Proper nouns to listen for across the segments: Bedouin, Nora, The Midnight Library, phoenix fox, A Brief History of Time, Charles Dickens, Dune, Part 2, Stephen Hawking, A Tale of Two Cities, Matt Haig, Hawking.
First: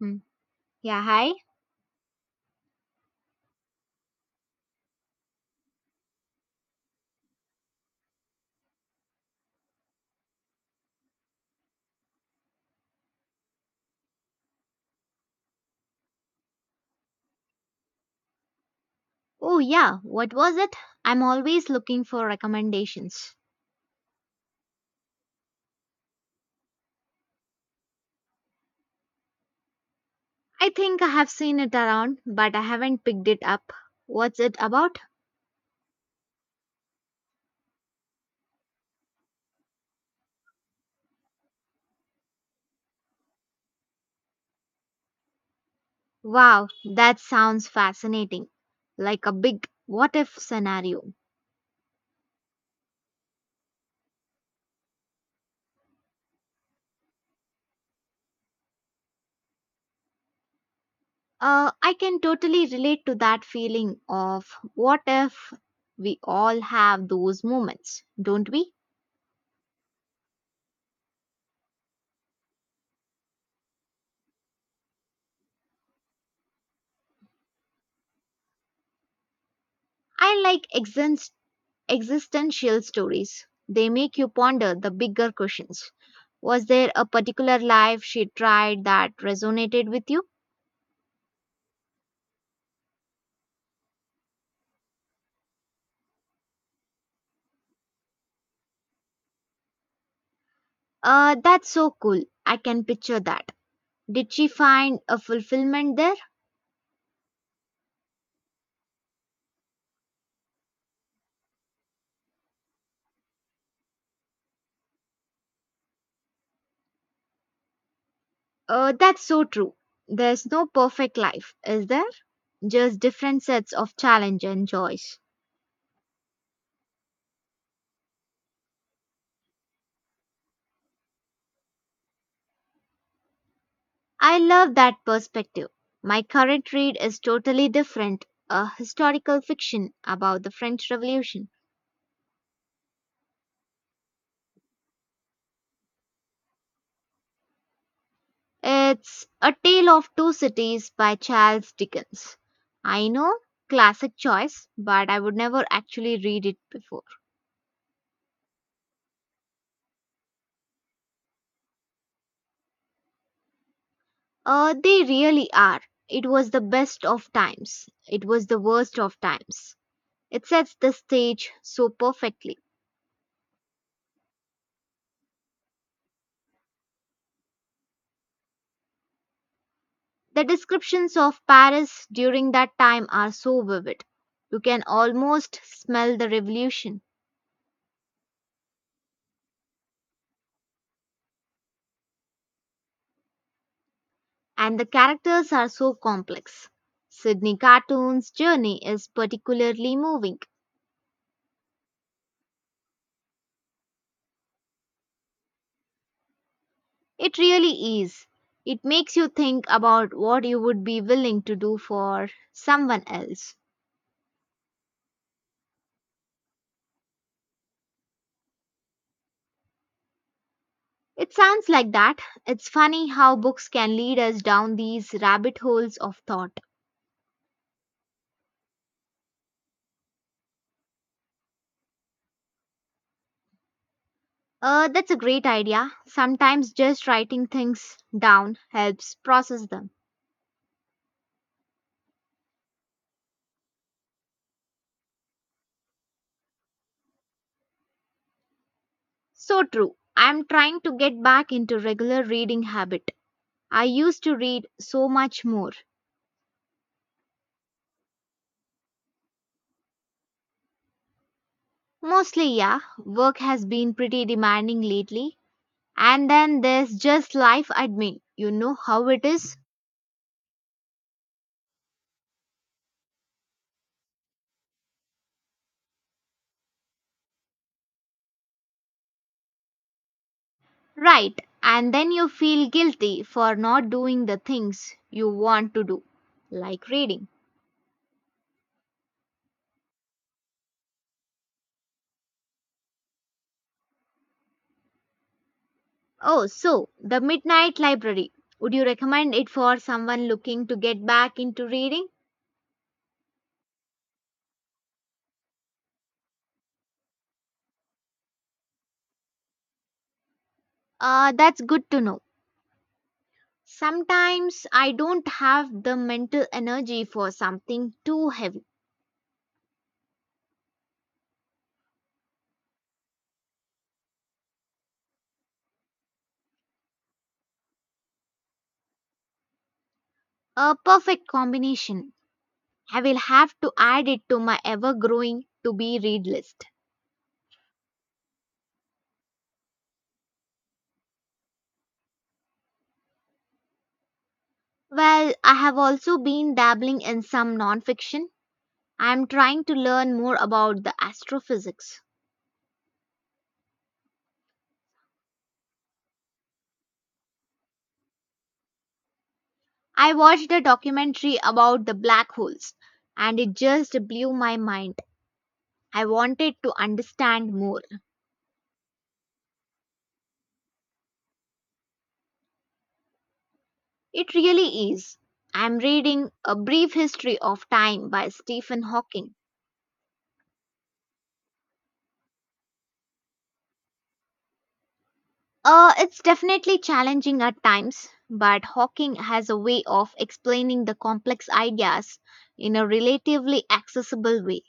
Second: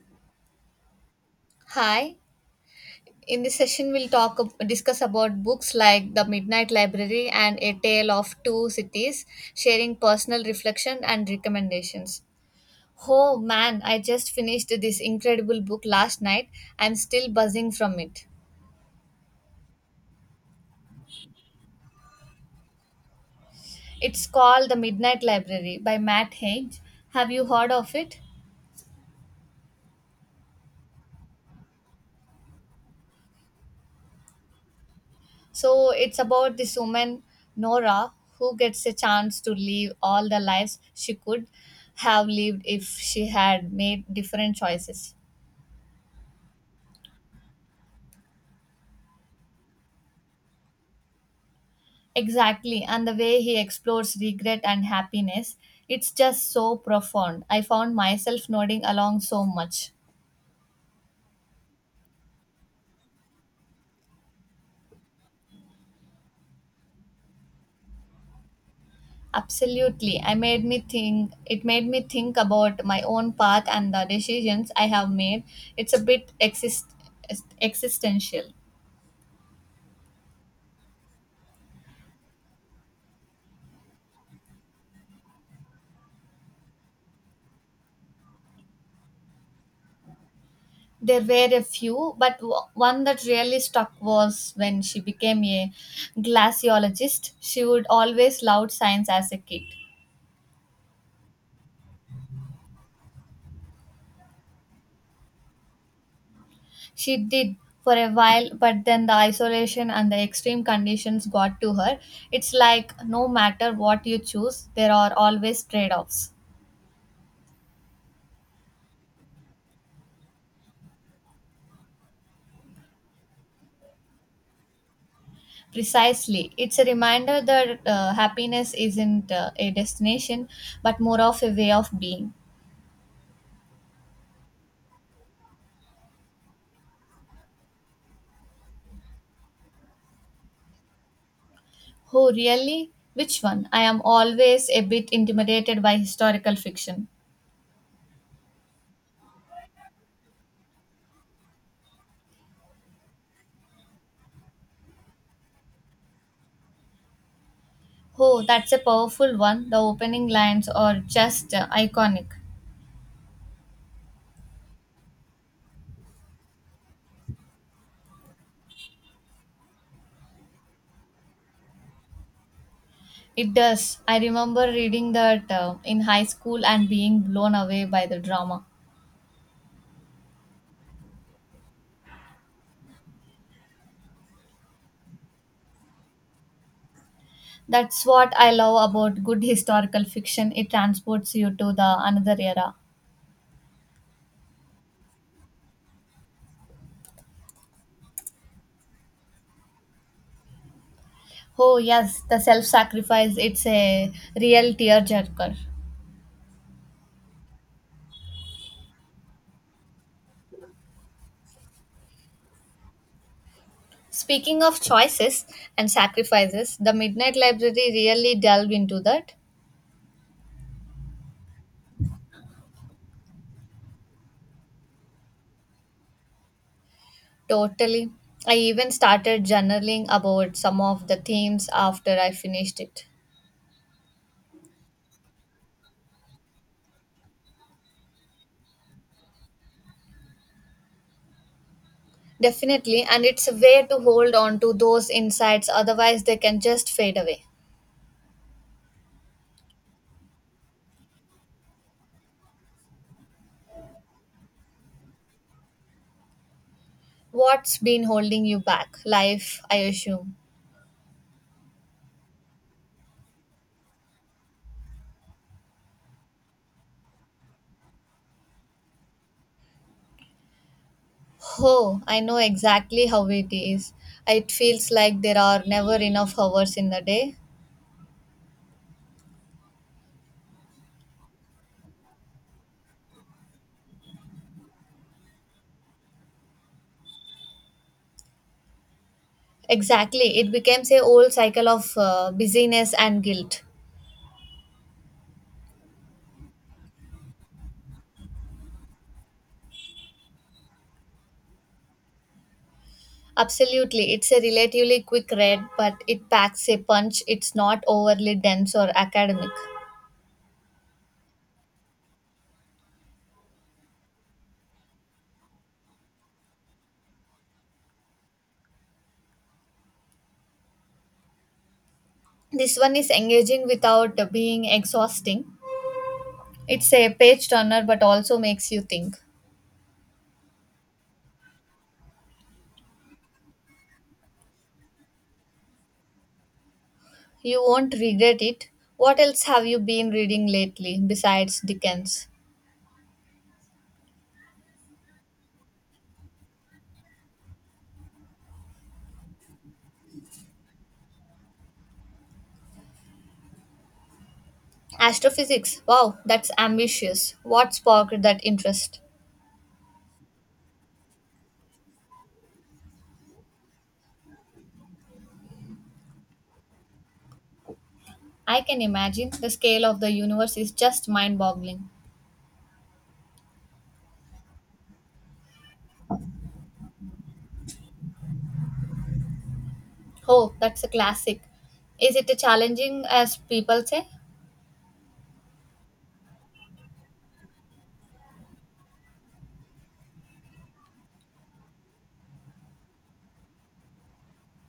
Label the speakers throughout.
Speaker 1: Hmm. Yeah, hi.
Speaker 2: Hi. In this session, we'll discuss about books like The Midnight Library and A Tale of Two Cities, sharing personal reflection and recommendations. Oh man, I just finished this incredible book last night. I'm still buzzing from it.
Speaker 1: Oh, yeah. What was it? I'm always looking for recommendations.
Speaker 2: It's called The Midnight Library by Matt Haig. Have you heard of it?
Speaker 1: I think I have seen it around, but I haven't picked it up. What's it about?
Speaker 2: So it's about this woman, Nora, who gets a chance to live all the lives she could have lived if she had made different choices.
Speaker 1: Wow, that sounds fascinating. Like a big what if scenario.
Speaker 2: Exactly, and the way he explores regret and happiness, it's just so profound. I found myself nodding along so much.
Speaker 1: I can totally relate to that feeling of what if, we all have those moments, don't we?
Speaker 2: Absolutely. I made me think it made me think about my own path and the decisions I have made. It's a bit existential.
Speaker 1: I like existential stories. They make you ponder the bigger questions. Was there a particular life she tried that resonated with you?
Speaker 2: There were a few, but one that really stuck was when she became a glaciologist. She would always loved science as a kid.
Speaker 1: That's so cool. I can picture that. Did she find a fulfillment there?
Speaker 2: She did for a while, but then the isolation and the extreme conditions got to her. It's like no matter what you choose, there are always trade offs.
Speaker 1: That's so true. There's no perfect life, is there? Just different sets of challenge and joys.
Speaker 2: Precisely. It's a reminder that happiness isn't a destination, but more of a way of being.
Speaker 1: I love that perspective. My current read is totally different, a historical fiction about the French Revolution.
Speaker 2: Oh, really? Which one? I am always a bit intimidated by historical fiction.
Speaker 1: It's A Tale of Two Cities by Charles Dickens. I know, classic choice, but I would never actually read it before.
Speaker 2: Oh, that's a powerful one. The opening lines are just iconic.
Speaker 1: They really are. It was the best of times. It was the worst of times. It sets the stage so perfectly.
Speaker 2: It does. I remember reading that in high school and being blown away by the drama.
Speaker 1: The descriptions of Paris during that time are so vivid. You can almost smell the revolution,
Speaker 2: That's what I love about good historical fiction. It transports you to the another era.
Speaker 1: and the characters are so complex. Sydney Cartoon's journey is particularly moving.
Speaker 2: Oh, yes, the self-sacrifice. It's a real tearjerker.
Speaker 1: It really is. It makes you think about what you would be willing to do for someone else.
Speaker 2: Speaking of choices and sacrifices, the Midnight Library really delved into that.
Speaker 1: It sounds like that. It's funny how books can lead us down these rabbit holes of thought.
Speaker 2: Totally. I even started journaling about some of the themes after I finished it.
Speaker 1: That's a great idea. Sometimes just writing things down helps process them.
Speaker 2: Definitely, and it's a way to hold on to those insights, otherwise, they can just fade away.
Speaker 1: So true. I'm trying to get back into regular reading habit. I used to read so much more.
Speaker 2: What's been holding you back? Life, I assume.
Speaker 1: Mostly, yeah, work has been pretty demanding lately. And then there's just life admin. You know how it is?
Speaker 2: Oh, I know exactly how it is. It feels like there are never enough hours in the day.
Speaker 1: Right. And then you feel guilty for not doing the things you want to do, like reading.
Speaker 2: Exactly. It becomes a old cycle of busyness and guilt.
Speaker 1: Oh, so the Midnight Library. Would you recommend it for someone looking to get back into reading?
Speaker 2: Absolutely. It's a relatively quick read, but it packs a punch. It's not overly dense or academic.
Speaker 1: That's good to know. Sometimes I don't have the mental energy for something too heavy.
Speaker 2: This one is engaging without being exhausting. It's a page turner, but also makes you think.
Speaker 1: A perfect combination. I will have to add it to my ever growing to be read list.
Speaker 2: You won't regret it. What else have you been reading lately besides Dickens?
Speaker 1: Well, I have also been dabbling in some nonfiction. I am trying to learn more about the astrophysics.
Speaker 2: Astrophysics. Wow, that's ambitious. What sparked that interest?
Speaker 1: I watched a documentary about the black holes and it just blew my mind. I wanted to understand more.
Speaker 2: I can imagine the scale of the universe is just mind boggling.
Speaker 1: It really is. I'm reading A Brief History of Time by Stephen Hawking.
Speaker 2: Oh, that's a classic. Is it challenging as people say?
Speaker 1: It's definitely challenging at times, but Hawking has a way of explaining the complex ideas in a relatively accessible way.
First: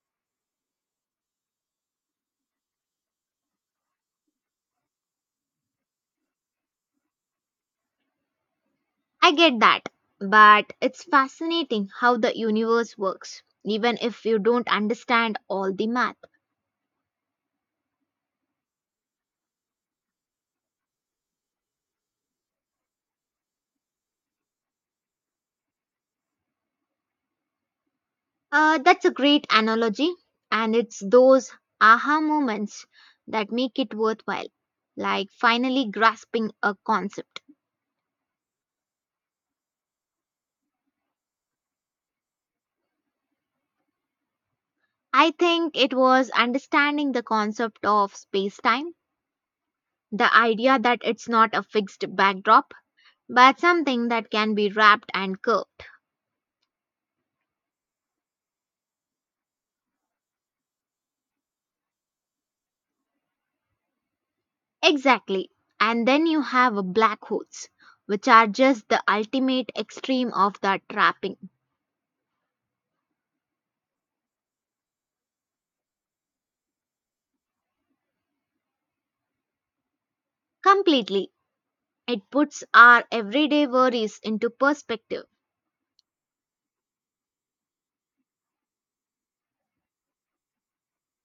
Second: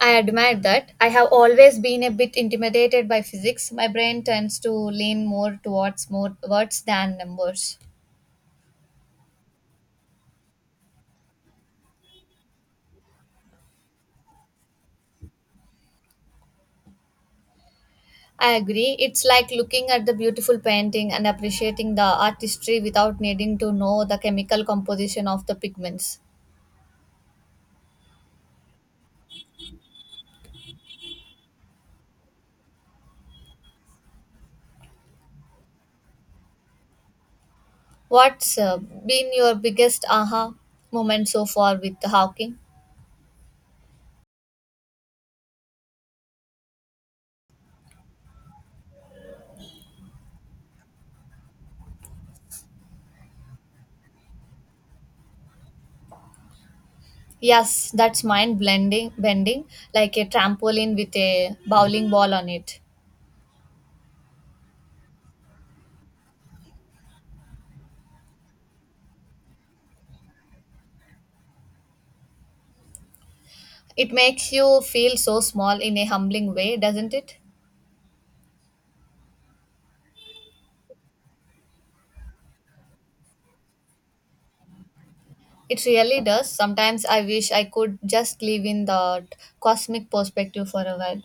Speaker 2: I admire that. I have always been a bit intimidated by physics. My brain tends to lean more towards more words than numbers.
Speaker 1: I get that, but it's fascinating how the universe works, even if you don't understand all the math.
Speaker 2: I agree. It's like looking at the beautiful painting and appreciating the artistry without needing to know the chemical composition of the pigments.
Speaker 1: That's a great analogy, and it's those aha moments that make it worthwhile, like finally grasping a concept.
Speaker 2: What's been your biggest aha moment so far with Hawking?
Speaker 1: I think it was understanding the concept of space time, the idea that it's not a fixed backdrop, but something that can be wrapped and curved.
Speaker 2: Yes, that's mind blending bending like a trampoline with a bowling ball on it.
Speaker 1: Exactly. And then you have a black holes, which are just the ultimate extreme of that trapping.
Speaker 2: It makes you feel so small in a humbling way, doesn't it?
Speaker 1: Completely. It puts our everyday worries into perspective.
Speaker 2: It really does. Sometimes I wish I could just live in that cosmic perspective for a while.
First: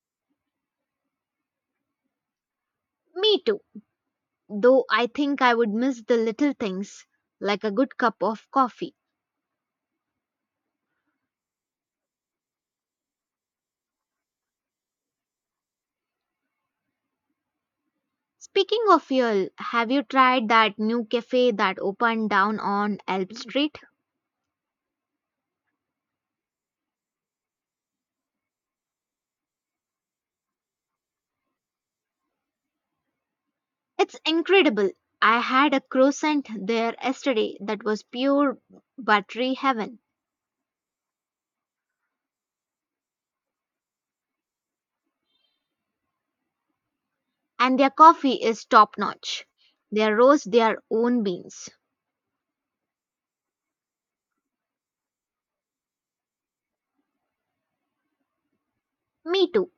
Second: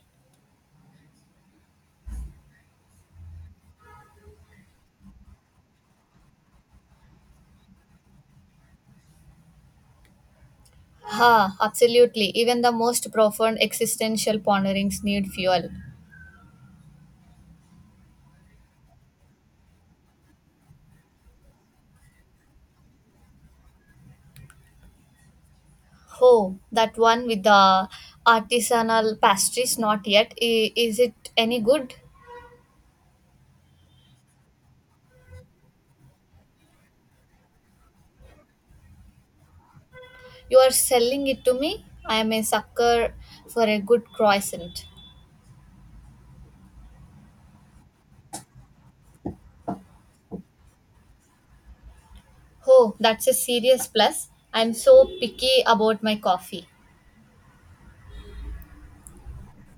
Speaker 1: Me too. Though I think I would miss the little things, like a good cup of coffee.
Speaker 2: Ha, absolutely. Even the most profound existential ponderings need fuel.
Speaker 1: Speaking of fuel, have you tried that new cafe that opened down on Elm Street?
Speaker 2: Oh, that one with the artisanal pastries, not yet. Is it any good?
Speaker 1: It's incredible. I had a croissant there yesterday that was pure buttery heaven.
Speaker 2: You are selling it to me? I am a sucker for a good croissant.
Speaker 1: And their coffee is top notch. They roast their own beans.
Speaker 2: Oh, that's a serious plus. I'm so picky about my coffee.
Speaker 1: Me too.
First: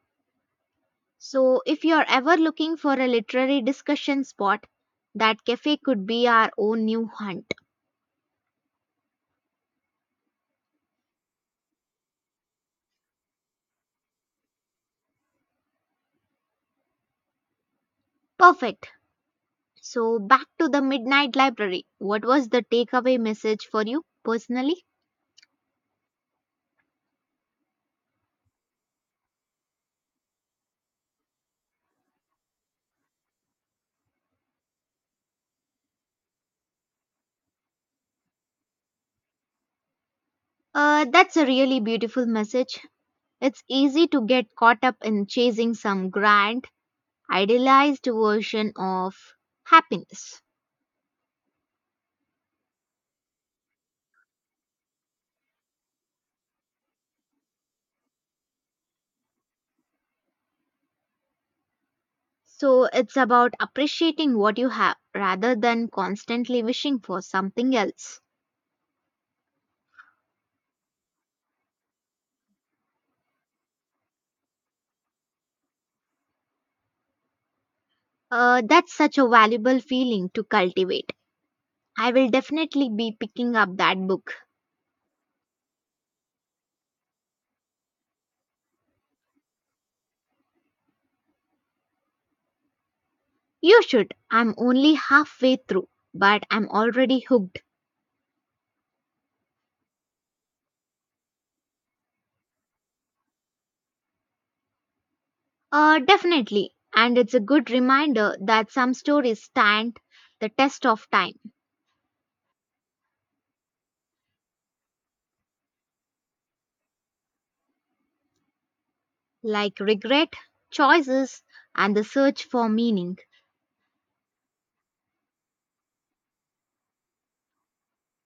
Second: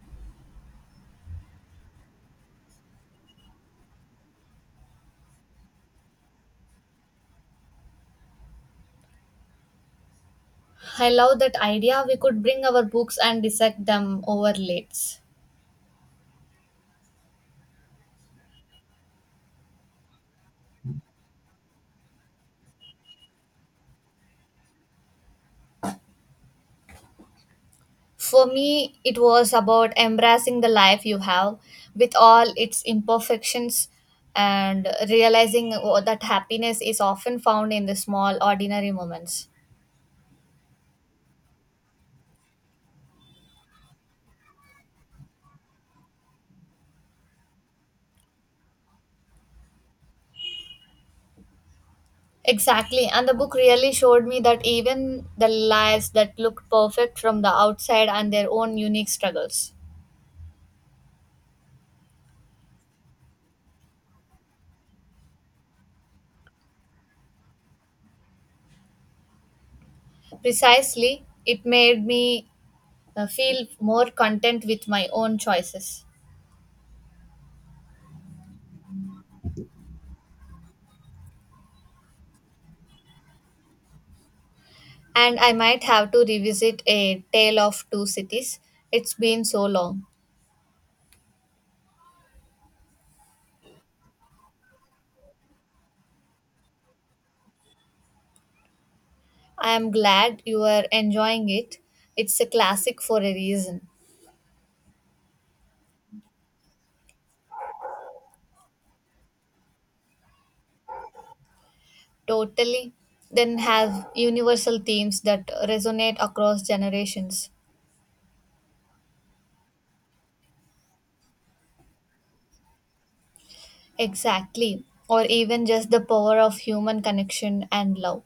Speaker 1: So, if you're ever looking for a literary discussion spot, that cafe could be our own new hunt.
Speaker 2: I love that idea. We could bring our books and dissect them over lates.
Speaker 1: Perfect. So, back to the Midnight Library. What was the takeaway message for you personally?
Speaker 2: For me, it was about embracing the life you have with all its imperfections and realizing that happiness is often found in the small, ordinary moments.
Speaker 1: That's a really beautiful message. It's easy to get caught up in chasing some grand, idealized version of happiness.
Speaker 2: Exactly. And the book really showed me that even the lives that looked perfect from the outside and their own unique struggles.
Speaker 1: So it's about appreciating what you have rather than constantly wishing for something else.
Speaker 2: Precisely, it made me feel more content with my own choices.
Speaker 1: That's such a valuable feeling to cultivate. I will definitely be picking up that book.
Speaker 2: And I might have to revisit A Tale of Two Cities. It's been so long.
Speaker 1: You should. I'm only halfway through, but I'm already hooked.
Speaker 2: I am glad you are enjoying it. It's a classic for a reason.
Speaker 1: Definitely. And it's a good reminder that some stories stand the test of time,
Speaker 2: Totally. Then have universal themes that resonate across generations.
Speaker 1: like regret, choices, and the search for meaning.
Speaker 2: Exactly. Or even just the power of human connection and love.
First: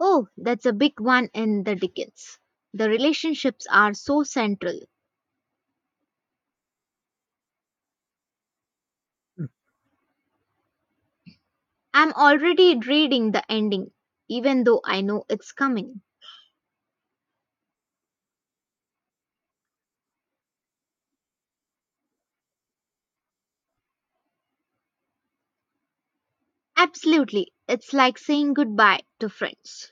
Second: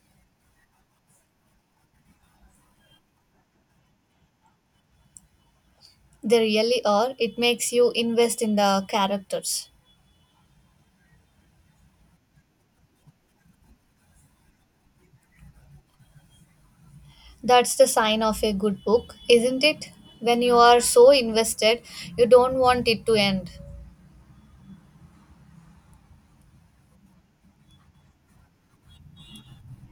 Speaker 1: Oh, that's a big one in the Dickens. The relationships are so central.
Speaker 2: They really are. It makes you invest in the characters.
Speaker 1: I'm already reading the ending, even though I know it's coming.
Speaker 2: That's the sign of a good book, isn't it? When you are so invested, you don't want it to end.
Speaker 1: Absolutely, it's like saying goodbye to friends.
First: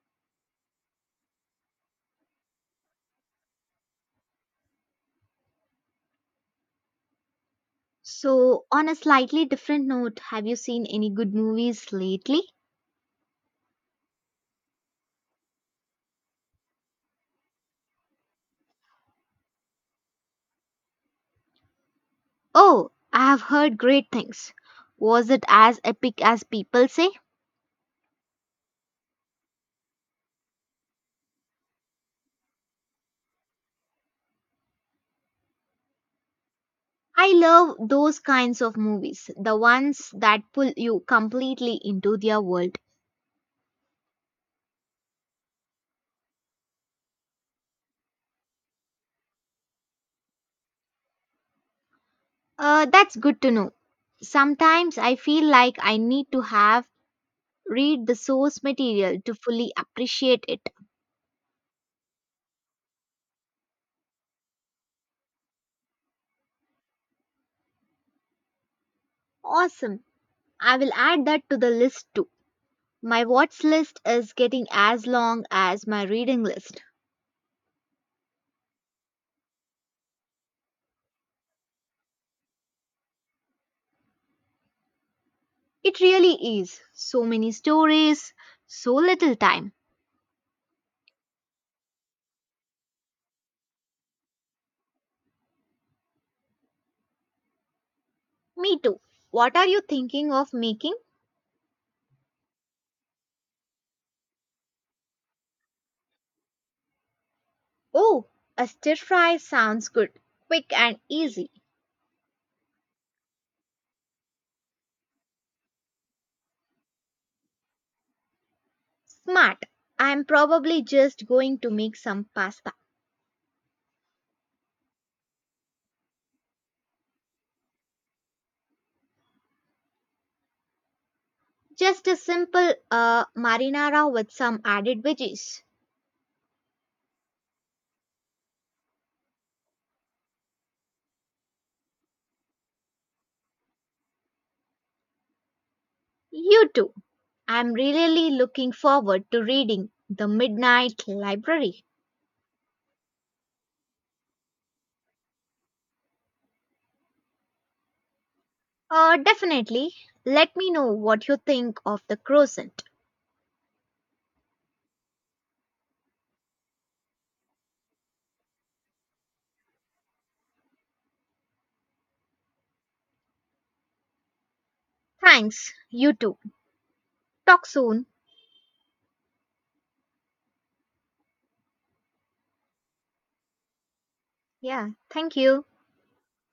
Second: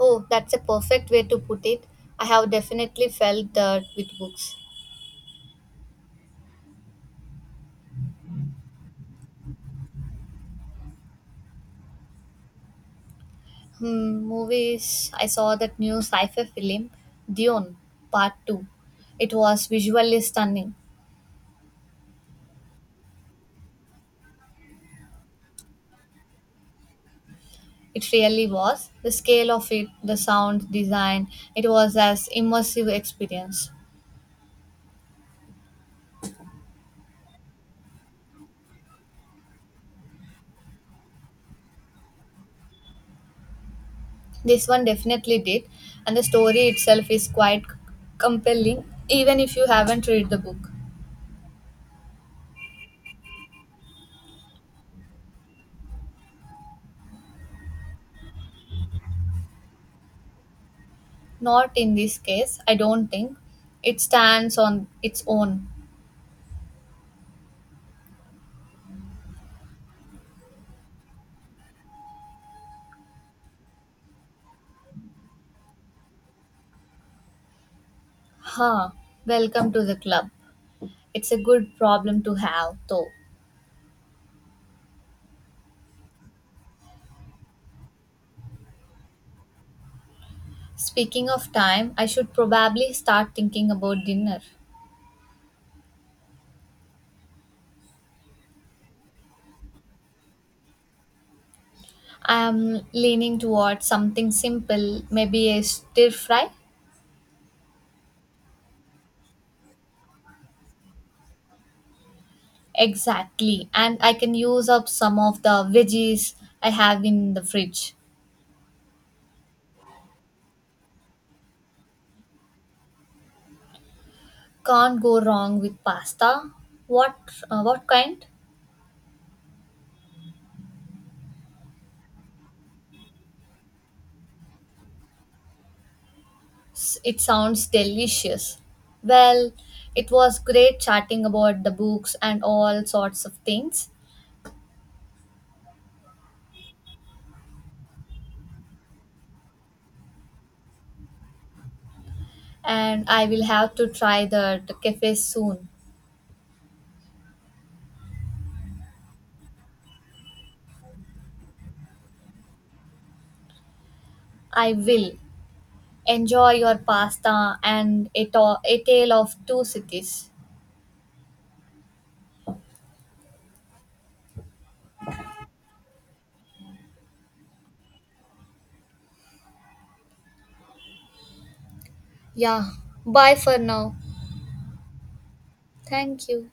Speaker 2: Oh, that's a perfect way to put it. I have definitely felt that with books.
Speaker 1: So, on a slightly different note, have you seen any good movies lately?
Speaker 2: Hmm, movies. I saw that new sci fi film, Dune, Part 2. It was visually stunning.
Speaker 1: Oh, I have heard great things. Was it as epic as people say?
Speaker 2: It really was. The scale of it, the sound design, it was as immersive experience.
Speaker 1: I love those kinds of movies, the ones that pull you completely into their world.
Speaker 2: This one definitely did, and the story itself is quite compelling, even if you haven't read the book.
Speaker 1: That's good to know. Sometimes I feel like I need to have read the source material to fully appreciate it.
Speaker 2: Not in this case, I don't think. It stands on its own.
Speaker 1: Awesome. I will add that to the list too. My watch list is getting as long as my reading list.
Speaker 2: Huh. Welcome to the club. It's a good problem to have, though.
Speaker 1: It really is. So many stories, so little time.
Speaker 2: Speaking of time, I should probably start thinking about dinner.
Speaker 1: Me too. What are you thinking of making?
Speaker 2: I'm leaning towards something simple, maybe a stir fry.
Speaker 1: Oh, a stir fry sounds good. Quick and easy.
Speaker 2: Exactly. And I can use up some of the veggies I have in the fridge.
Speaker 1: Smart. I'm probably just going to make some pasta.
Speaker 2: Can't go wrong with pasta. What what kind?
Speaker 1: Just a simple marinara with some added veggies.
Speaker 2: It sounds delicious. Well, it was great chatting about the books and all sorts of things.
Speaker 1: You too. I'm really looking forward to reading The Midnight Library.
Speaker 2: And I will have to try the cafe soon.
Speaker 1: Definitely. Let me know what you think of the Crescent.
Speaker 2: I will. Enjoy your pasta and a tale of two cities.
Speaker 1: Thanks. You too. Talk soon.
Speaker 2: Yeah, bye for now.
Speaker 1: Yeah, thank you.
Speaker 2: Thank you.